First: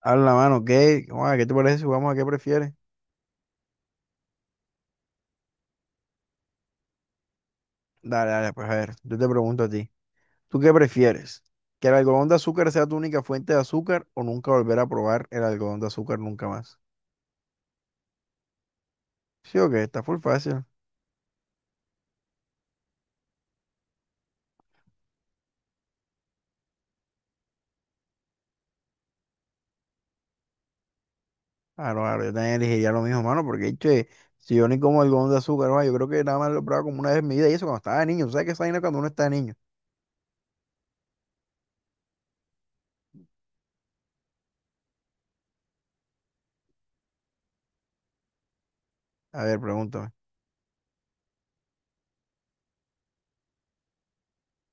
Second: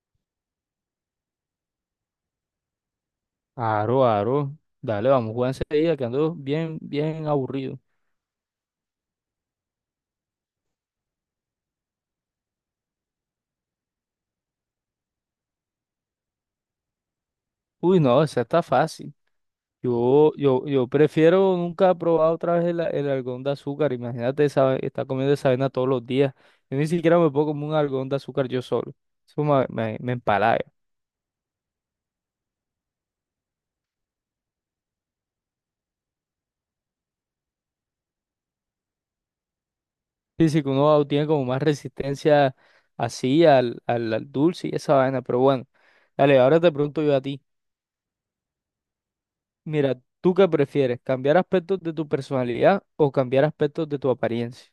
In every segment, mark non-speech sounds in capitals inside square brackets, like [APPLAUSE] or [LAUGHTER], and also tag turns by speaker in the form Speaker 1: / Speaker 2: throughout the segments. Speaker 1: A la mano, ¿qué? ¿Cómo va? ¿Qué te parece si jugamos a qué prefieres?
Speaker 2: Aro, aro. Dale, vamos a jugar enseguida, que ando bien, bien aburrido.
Speaker 1: Dale, dale, pues a ver, yo te pregunto a ti. ¿Tú qué prefieres? ¿Que el algodón de azúcar sea tu única fuente de azúcar o nunca volver a probar el algodón de azúcar nunca más?
Speaker 2: Uy, no, esa está fácil.
Speaker 1: Sí o qué, está full
Speaker 2: Yo,
Speaker 1: fácil.
Speaker 2: yo, yo prefiero nunca probar otra vez el algodón de azúcar. Imagínate esa, estar comiendo esa vaina todos los días. Yo ni siquiera me puedo comer un algodón de azúcar yo solo. Eso me empalaga.
Speaker 1: Claro, claro, yo también elegiría lo mismo, mano, porque che, si yo ni como algodón de azúcar, va, yo creo que nada más lo he probado como una vez en mi vida y eso cuando estaba niño. ¿Tú ¿Sabes qué es esa vaina cuando uno está niño?
Speaker 2: Sí, sí, que uno tiene como más resistencia así al dulce y esa vaina. Pero bueno, dale, ahora te pregunto yo a ti.
Speaker 1: A ver,
Speaker 2: Mira,
Speaker 1: pregúntame.
Speaker 2: ¿tú qué prefieres? ¿Cambiar aspectos de tu personalidad o cambiar aspectos de tu apariencia?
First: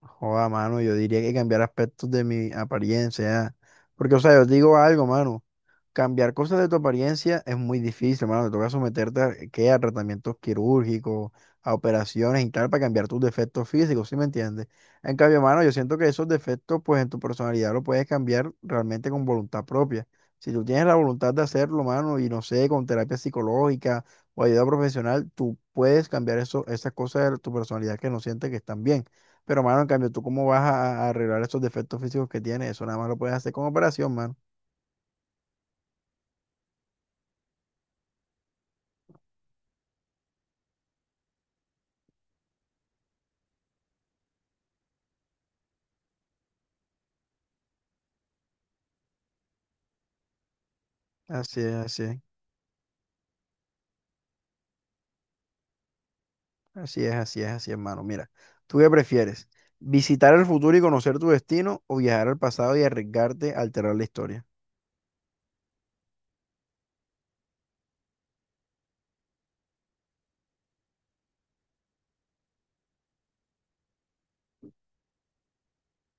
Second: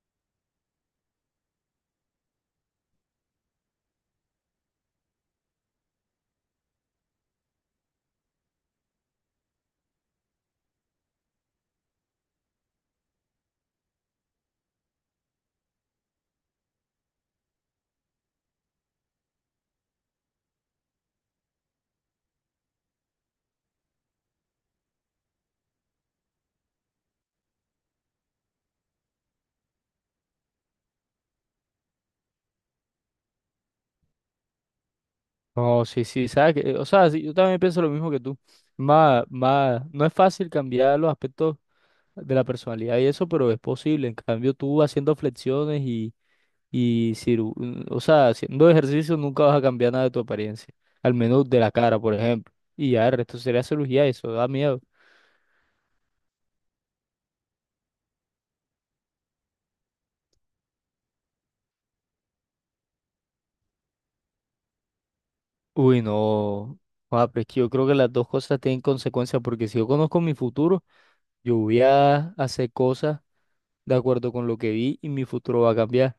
Speaker 1: Joda, mano, yo diría que cambiar aspectos de mi apariencia, porque, o sea, yo te digo algo, mano. Cambiar cosas de tu apariencia es muy difícil, hermano. Te toca someterte a, ¿qué? A tratamientos quirúrgicos, a operaciones y tal, para cambiar tus defectos físicos, ¿sí me entiendes? En cambio, hermano, yo siento que esos defectos, pues en tu personalidad lo puedes cambiar realmente con voluntad propia. Si tú tienes la voluntad de hacerlo, hermano, y no sé, con terapia psicológica o ayuda profesional, tú puedes cambiar eso, esas cosas de tu personalidad que no sientes que están bien. Pero, hermano, en cambio, ¿tú cómo vas a arreglar esos defectos físicos que tienes? Eso nada más lo puedes hacer con operación, mano.
Speaker 2: No, sí, sí, sabes que, o sea, sí, yo también pienso lo mismo que tú. Más, no es fácil cambiar los aspectos de la personalidad y eso, pero es posible. En cambio, tú haciendo flexiones y o sea, haciendo ejercicio nunca vas a cambiar nada de tu apariencia. Al menos de
Speaker 1: Así
Speaker 2: la
Speaker 1: es,
Speaker 2: cara,
Speaker 1: así
Speaker 2: por
Speaker 1: es.
Speaker 2: ejemplo. Y ya, el resto sería cirugía, y eso da miedo.
Speaker 1: Así es, así es, así es, hermano. Mira, ¿tú qué prefieres? ¿Visitar el futuro y conocer tu destino o viajar al pasado y arriesgarte a alterar la historia?
Speaker 2: Uy, no. Ah, pero es que yo creo que las dos cosas tienen consecuencias, porque si yo conozco mi futuro, yo voy a hacer cosas de acuerdo con lo que vi y mi futuro va a cambiar.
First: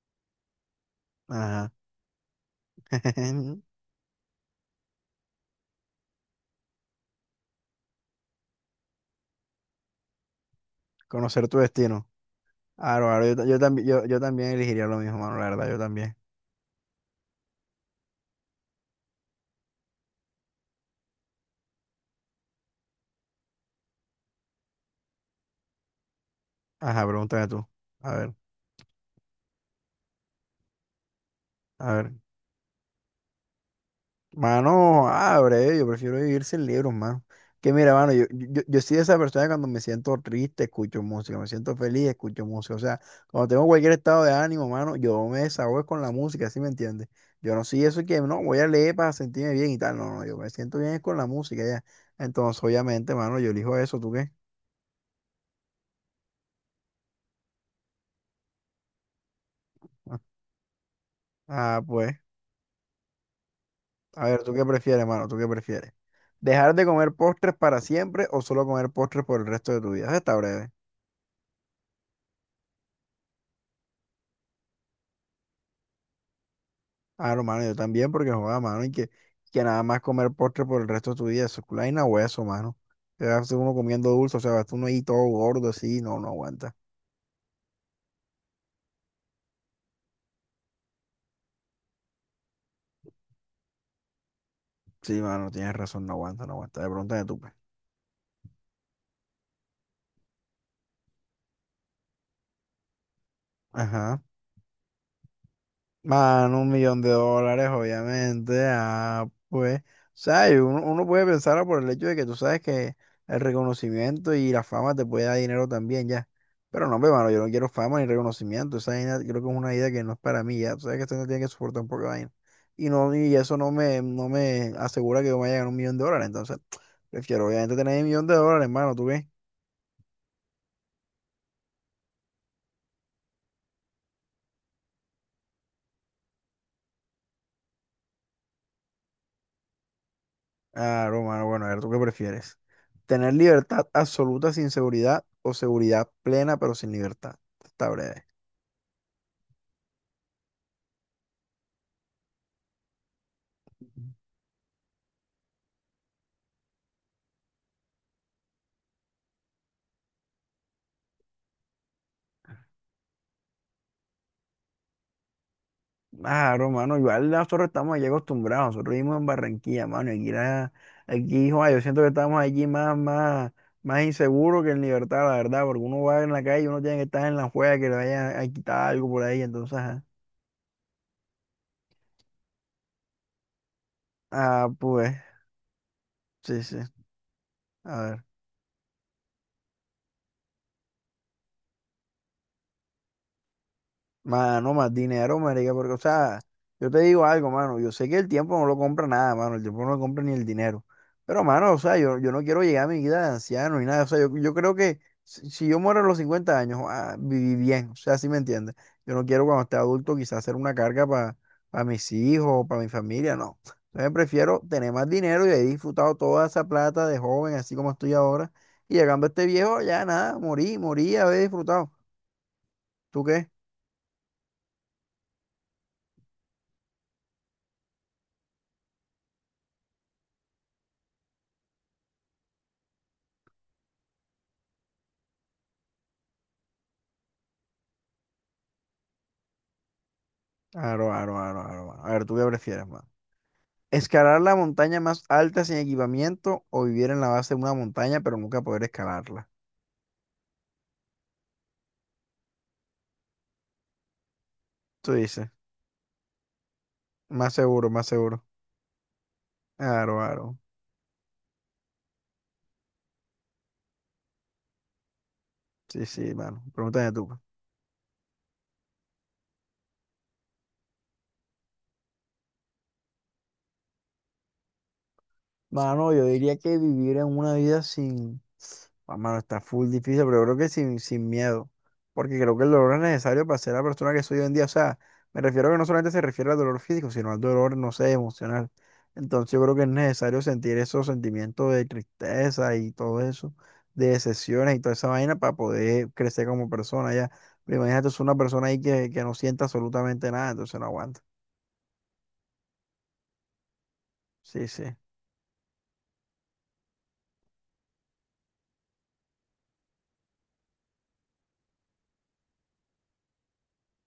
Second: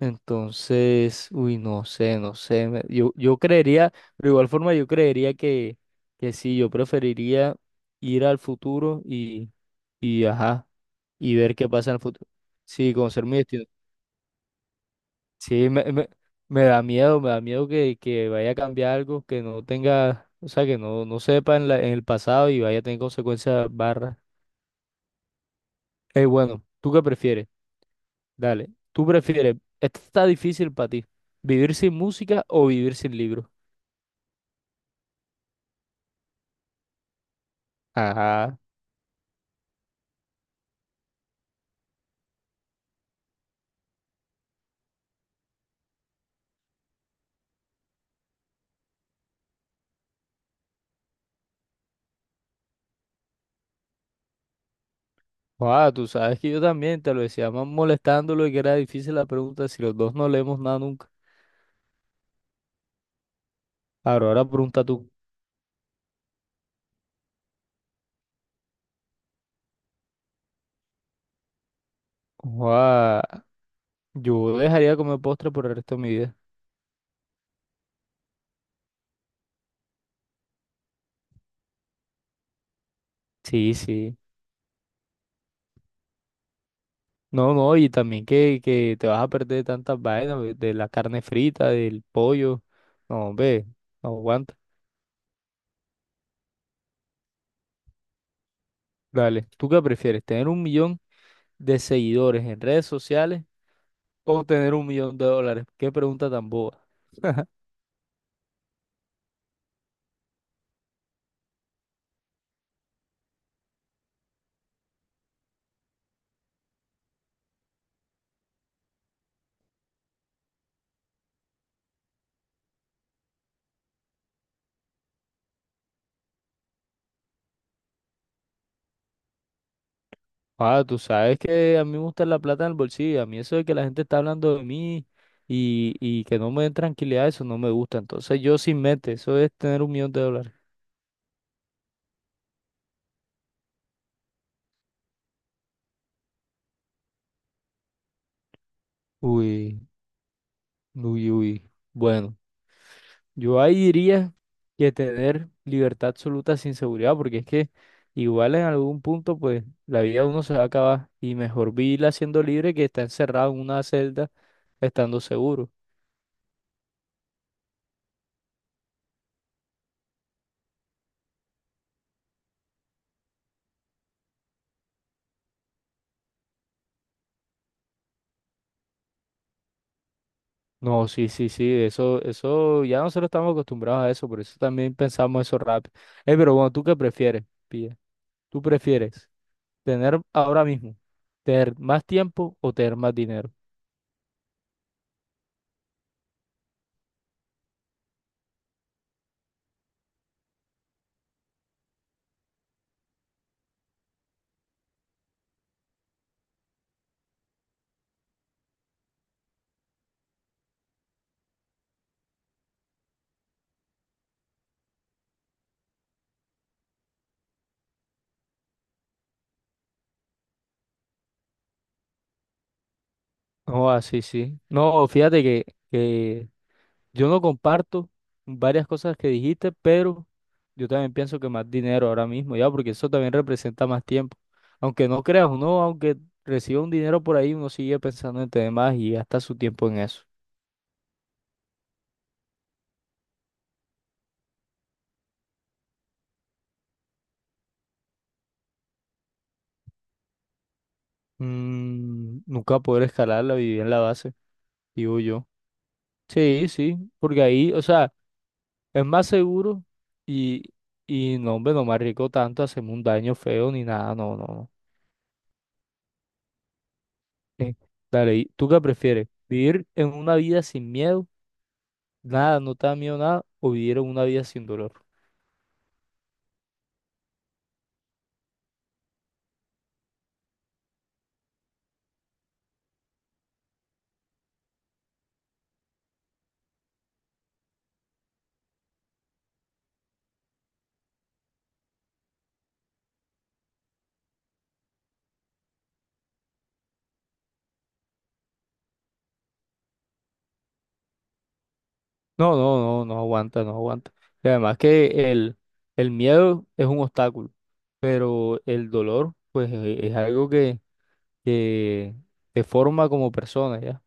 Speaker 2: Entonces,
Speaker 1: Ajá.
Speaker 2: no sé, no sé. Yo
Speaker 1: [LAUGHS]
Speaker 2: creería, pero de igual forma yo creería que, sí, yo preferiría ir al futuro y ajá, y
Speaker 1: Conocer
Speaker 2: ver
Speaker 1: tu
Speaker 2: qué pasa en el
Speaker 1: destino.
Speaker 2: futuro. Sí,
Speaker 1: Claro,
Speaker 2: conocer
Speaker 1: claro,
Speaker 2: mi
Speaker 1: yo
Speaker 2: destino.
Speaker 1: también, yo también elegiría lo mismo, mano. La
Speaker 2: Sí,
Speaker 1: verdad, yo
Speaker 2: me, me,
Speaker 1: también.
Speaker 2: me da miedo, me da miedo que vaya a cambiar algo, que no tenga, o sea, que no sepa en la- en el pasado y vaya a tener consecuencias barras. Bueno, ¿tú qué
Speaker 1: Ajá, pregúntame
Speaker 2: prefieres?
Speaker 1: tú. A ver,
Speaker 2: Dale, ¿tú prefieres? Esto está difícil para ti. ¿Vivir
Speaker 1: a
Speaker 2: sin
Speaker 1: ver.
Speaker 2: música o vivir sin libros?
Speaker 1: Mano, abre, yo prefiero vivir sin libros, mano. Que mira, mano, yo,
Speaker 2: Ajá.
Speaker 1: yo, yo soy esa persona que cuando me siento triste, escucho música, me siento feliz, escucho música. O sea, cuando tengo cualquier estado de ánimo, mano, yo me desahogo con la música, ¿sí me entiendes? Yo no soy eso que no voy a leer para sentirme bien y tal. No, no, yo me siento bien es con la música ya. Entonces, obviamente, mano, yo elijo eso. ¿Tú qué?
Speaker 2: Ah, tú sabes que yo también te lo decía más molestándolo y que era difícil la pregunta si los dos no
Speaker 1: [LAUGHS]
Speaker 2: leemos nada nunca.
Speaker 1: Ah, pues, a
Speaker 2: Ahora,
Speaker 1: ver,
Speaker 2: ahora
Speaker 1: ¿tú qué
Speaker 2: pregunta
Speaker 1: prefieres,
Speaker 2: tú.
Speaker 1: mano? ¿Tú qué prefieres? ¿Dejar de comer postres para siempre o solo comer postres por el resto de tu vida? Eso está breve.
Speaker 2: Ah, yo dejaría de comer postre por el resto de mi vida.
Speaker 1: Claro, mano, yo también, porque joda, mano, y que nada más comer postre por el resto de tu vida, eso es vaina hueso, mano. Te vas uno
Speaker 2: Sí,
Speaker 1: comiendo
Speaker 2: sí.
Speaker 1: dulce, o sea, vas uno ahí todo gordo así, no, no aguanta.
Speaker 2: No, no, y también que te vas a perder de tantas vainas, ve, de la carne frita, del pollo. No, ve, no aguanta.
Speaker 1: Sí, mano, tienes razón, no aguanta, no aguanta. De pronto de tu.
Speaker 2: Dale, ¿tú qué prefieres? ¿Tener 1 millón de seguidores en redes sociales
Speaker 1: Ajá.
Speaker 2: o tener 1 millón de dólares? Qué pregunta tan
Speaker 1: Mano, un
Speaker 2: boba.
Speaker 1: millón de
Speaker 2: [LAUGHS]
Speaker 1: dólares, obviamente. Ah, pues, o sea, y uno puede pensar por el hecho de que tú sabes que el reconocimiento y la fama te puede dar dinero también, ya. Pero no, hermano, yo no quiero fama ni reconocimiento. Esa vaina creo que es una idea que no es para mí, ya. Tú sabes que esto no tiene que soportar un poco de vaina. Y, no, y eso no me asegura que yo me vaya a ganar 1 millón de dólares. Entonces, [TSK] prefiero obviamente tener 1 millón de dólares, hermano. ¿Tú qué?
Speaker 2: Ah, tú sabes que a mí me gusta la plata en el bolsillo. A mí eso de que la gente está hablando de mí y que no me den tranquilidad, eso no me gusta. Entonces yo sin mente, eso es tener 1 millón de dólares.
Speaker 1: Ah, romano, bueno, a ver, ¿tú qué prefieres? ¿Tener libertad absoluta sin seguridad o seguridad plena pero sin libertad? Está breve.
Speaker 2: Uy, uy, uy. Bueno, yo ahí diría que tener libertad absoluta sin seguridad, porque es que igual en algún punto, pues la vida de uno se va a acabar y mejor vivirla siendo libre que estar encerrado en una celda estando seguro.
Speaker 1: Ah, romano, igual nosotros estamos allí acostumbrados, nosotros vivimos en Barranquilla, mano, y aquí, aquí joa, yo siento que estamos allí más inseguros que en libertad, la verdad, porque uno va en la calle y uno tiene que estar en la juega que le vayan a quitar algo por ahí, entonces, ajá.
Speaker 2: No, sí, sí, sí, eso, ya nosotros estamos acostumbrados a eso, por eso
Speaker 1: Ah,
Speaker 2: también
Speaker 1: pues,
Speaker 2: pensamos eso rápido. Pero
Speaker 1: sí,
Speaker 2: bueno,
Speaker 1: sí,
Speaker 2: ¿tú qué prefieres, pilla?
Speaker 1: a ver.
Speaker 2: ¿Tú prefieres tener ahora mismo, tener más tiempo o tener más dinero?
Speaker 1: Mano, más dinero, marica, porque, o sea, yo te digo algo, mano, yo sé que el tiempo no lo compra nada, mano, el tiempo no lo compra ni el dinero, pero, mano, o sea, yo no quiero llegar a mi vida de anciano ni nada, o sea, yo creo que si yo muero a los 50 años, ah, viví bien, o sea, ¿si me entiendes? Yo no quiero cuando esté adulto quizás ser una carga para mis hijos, para mi familia, no. Entonces prefiero tener más dinero y haber disfrutado toda esa plata de joven, así como estoy ahora, y llegando a este viejo, ya nada, morí, morí, haber disfrutado. ¿Tú qué?
Speaker 2: No, así, sí. Sí. No, fíjate que, yo no comparto varias cosas que dijiste, pero yo también pienso que más dinero ahora mismo, ya, porque eso también representa más tiempo. Aunque no creas, uno, aunque reciba un dinero por ahí, uno sigue pensando en tener más y gasta su tiempo en eso.
Speaker 1: Aro, aro, aro, aro, mano. A ver, ¿tú qué prefieres, mano? ¿Escalar la montaña más alta sin equipamiento o vivir en la base de una montaña pero nunca poder escalarla?
Speaker 2: Nunca poder escalar la viví en la base,
Speaker 1: Tú
Speaker 2: digo yo.
Speaker 1: dices,
Speaker 2: Sí, sí, porque
Speaker 1: más
Speaker 2: ahí, o
Speaker 1: seguro, más
Speaker 2: sea,
Speaker 1: seguro.
Speaker 2: es más seguro
Speaker 1: Aro, aro.
Speaker 2: y, y no, hombre, no me arriesgo tanto a hacerme un daño feo ni nada, no, no, no.
Speaker 1: Sí, sí, mano. Pregúntame tú, pues.
Speaker 2: Sí. Dale, ¿tú qué prefieres? ¿Vivir en una vida sin miedo? Nada, no te da miedo nada, o vivir en una vida sin dolor.
Speaker 1: Mano, yo diría que vivir en una vida sin. Ah, mano, está full difícil, pero creo que sin miedo, porque creo que el dolor es necesario para ser la persona que soy hoy en día. O sea, me refiero a que no solamente se refiere al dolor físico, sino al dolor, no sé, emocional. Entonces yo creo que es necesario sentir esos sentimientos de tristeza y todo eso, de decepciones y toda esa vaina para poder crecer como persona ya. Pero imagínate, es una persona ahí que no sienta absolutamente nada, entonces no aguanta.
Speaker 2: No, no, no, no aguanta, no aguanta. Y
Speaker 1: Sí,
Speaker 2: además
Speaker 1: sí.
Speaker 2: que el miedo es un obstáculo, pero el dolor, pues, es algo que te forma como persona, ¿ya?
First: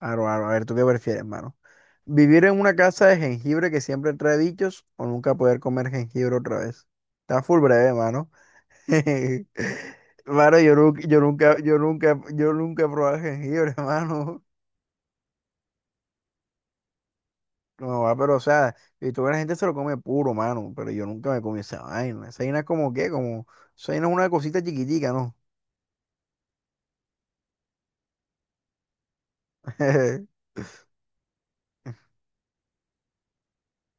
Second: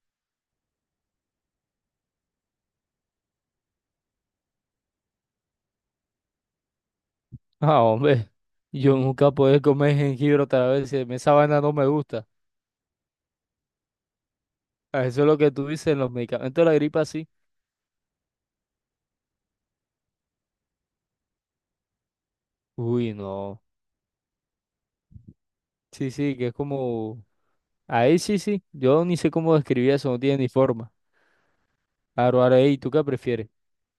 Speaker 1: Aro, aro, a ver, ¿tú qué prefieres, hermano? ¿Vivir en una casa de jengibre que siempre trae bichos o nunca poder comer jengibre otra vez? Está full
Speaker 2: Ah,
Speaker 1: breve,
Speaker 2: hombre,
Speaker 1: mano.
Speaker 2: yo nunca
Speaker 1: [LAUGHS]
Speaker 2: podré comer jengibre
Speaker 1: Mano,
Speaker 2: otra
Speaker 1: yo
Speaker 2: vez.
Speaker 1: nunca,
Speaker 2: Si a mí
Speaker 1: yo
Speaker 2: esa
Speaker 1: nunca,
Speaker 2: vaina no
Speaker 1: yo
Speaker 2: me
Speaker 1: nunca,
Speaker 2: gusta.
Speaker 1: yo nunca he probado jengibre, [LAUGHS] mano.
Speaker 2: Ah, eso es lo que tú dices los medicamentos de la gripa, sí.
Speaker 1: No, va, pero o sea, y toda la gente se lo come puro, mano, pero yo nunca me comí esa vaina. Esa vaina es como qué,
Speaker 2: Uy,
Speaker 1: como,
Speaker 2: no.
Speaker 1: esa vaina es una cosita chiquitica, ¿no?
Speaker 2: Sí, sí, que es como. Ahí sí, sí. Yo ni sé cómo describir eso, no tiene
Speaker 1: [LAUGHS]
Speaker 2: ni forma. Ahora, ey, ¿tú qué prefieres?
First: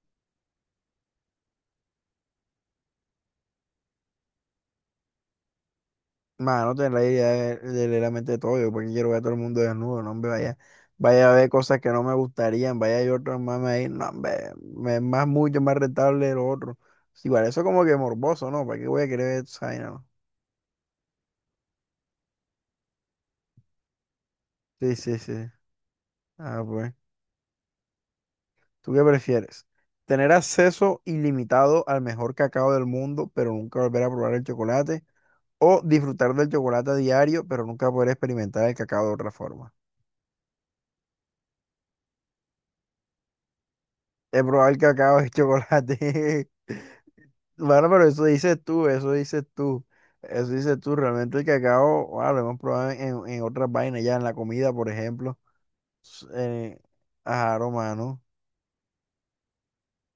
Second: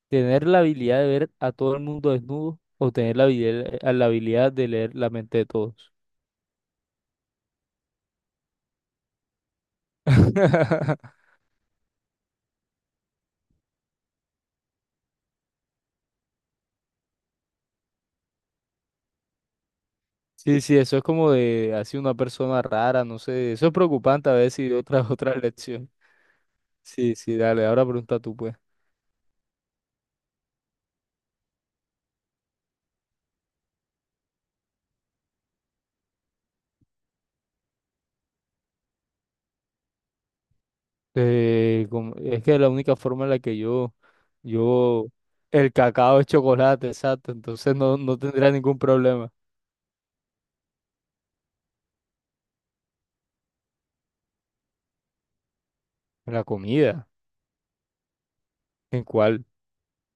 Speaker 2: ¿Tener la habilidad de ver a todo el mundo desnudo o tener la habilidad de leer la mente de todos?
Speaker 1: Mano, tener la idea de leer la mente de todo. Yo porque quiero ver a todo el mundo desnudo, no hombre, vaya,
Speaker 2: [LAUGHS]
Speaker 1: vaya a ver cosas que no me gustarían, vaya yo otros mames ahí, no hombre, me es más mucho más rentable lo otro. Sí, igual eso como que morboso, ¿no? ¿Para qué voy a querer ver esa vaina, no?
Speaker 2: Sí, sí, eso es como de así una persona rara, no sé. Eso es preocupante a veces y
Speaker 1: Sí,
Speaker 2: otra, [LAUGHS]
Speaker 1: sí, sí.
Speaker 2: otra lección.
Speaker 1: Ah, pues.
Speaker 2: Sí, sí, dale, ahora pregunta tú, pues.
Speaker 1: ¿Tú qué prefieres? ¿Tener acceso ilimitado al mejor cacao del mundo, pero nunca volver a probar el chocolate? ¿O disfrutar del chocolate a diario, pero nunca poder experimentar el cacao de otra forma?
Speaker 2: Es que la única forma en la que
Speaker 1: He probado el
Speaker 2: yo,
Speaker 1: cacao y el [LAUGHS]
Speaker 2: el cacao es
Speaker 1: chocolate.
Speaker 2: chocolate, exacto, entonces
Speaker 1: Bueno,
Speaker 2: no,
Speaker 1: pero
Speaker 2: no
Speaker 1: eso
Speaker 2: tendría
Speaker 1: dices
Speaker 2: ningún
Speaker 1: tú, eso
Speaker 2: problema.
Speaker 1: dices tú, eso dices tú. Realmente el cacao, wow, lo hemos probado en otras vainas, ya en la comida, por ejemplo. S-
Speaker 2: La
Speaker 1: Eh,
Speaker 2: comida,
Speaker 1: ajá, no, mano.
Speaker 2: ¿en cuál?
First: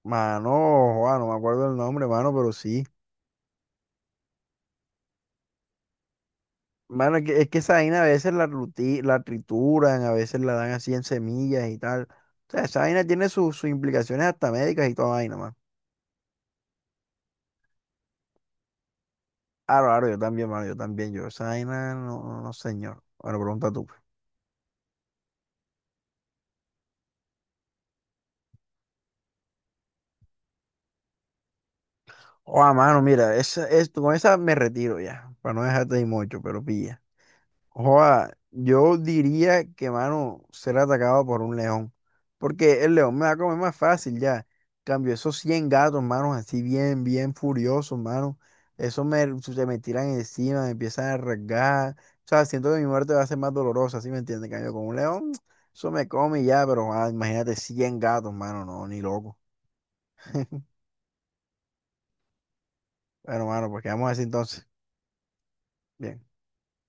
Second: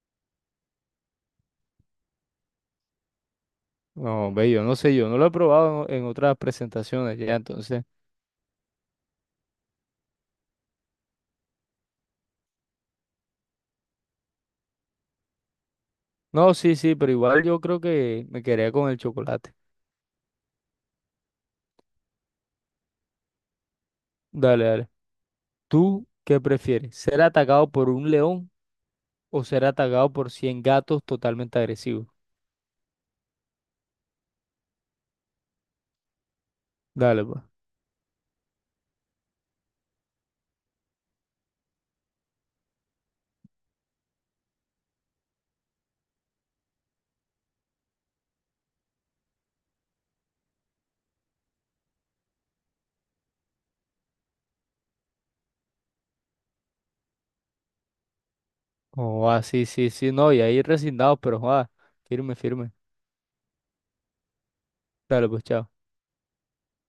Speaker 1: Mano, joa, no me acuerdo el nombre, mano, pero sí.
Speaker 2: No, ve, yo no sé, yo no lo he probado en otras
Speaker 1: Mano,
Speaker 2: presentaciones
Speaker 1: es
Speaker 2: ya,
Speaker 1: que, es que esa
Speaker 2: entonces.
Speaker 1: vaina a veces la trituran, a veces la dan así en semillas y tal. O sea, esa vaina tiene sus implicaciones hasta médicas y toda vaina, mano.
Speaker 2: No, sí, sí, pero igual yo creo que me quedaría con el chocolate.
Speaker 1: Claro, claro, yo también, mano, yo también, yo. Esa vaina, no, no, no, señor. Bueno, pregunta tú.
Speaker 2: Dale, dale. ¿Tú qué prefieres? ¿Ser atacado por un león o ser atacado por 100 gatos totalmente agresivos?
Speaker 1: Oa, mano, mira, con esa me retiro ya, para no dejarte ahí mucho, pero pilla.
Speaker 2: Dale, pues.
Speaker 1: Oa, yo diría que, mano, ser atacado por un león, porque el león me va a comer más fácil ya. Cambio esos 100 gatos, mano, así bien, bien furiosos, mano. Se me tiran encima, me empiezan a rasgar. O sea, siento que mi muerte va a ser más dolorosa, ¿sí me entiendes? Cambio con un león, eso me come y ya, pero imagínate 100 gatos, mano, no, ni
Speaker 2: Oh,
Speaker 1: loco.
Speaker 2: ah, sí, sí, sí, no, y ahí
Speaker 1: [LAUGHS]
Speaker 2: resignados, pero joder, firme, firme.
Speaker 1: Bueno, mano, pues quedamos así entonces.
Speaker 2: Dale, pues, chao.
Speaker 1: Bien.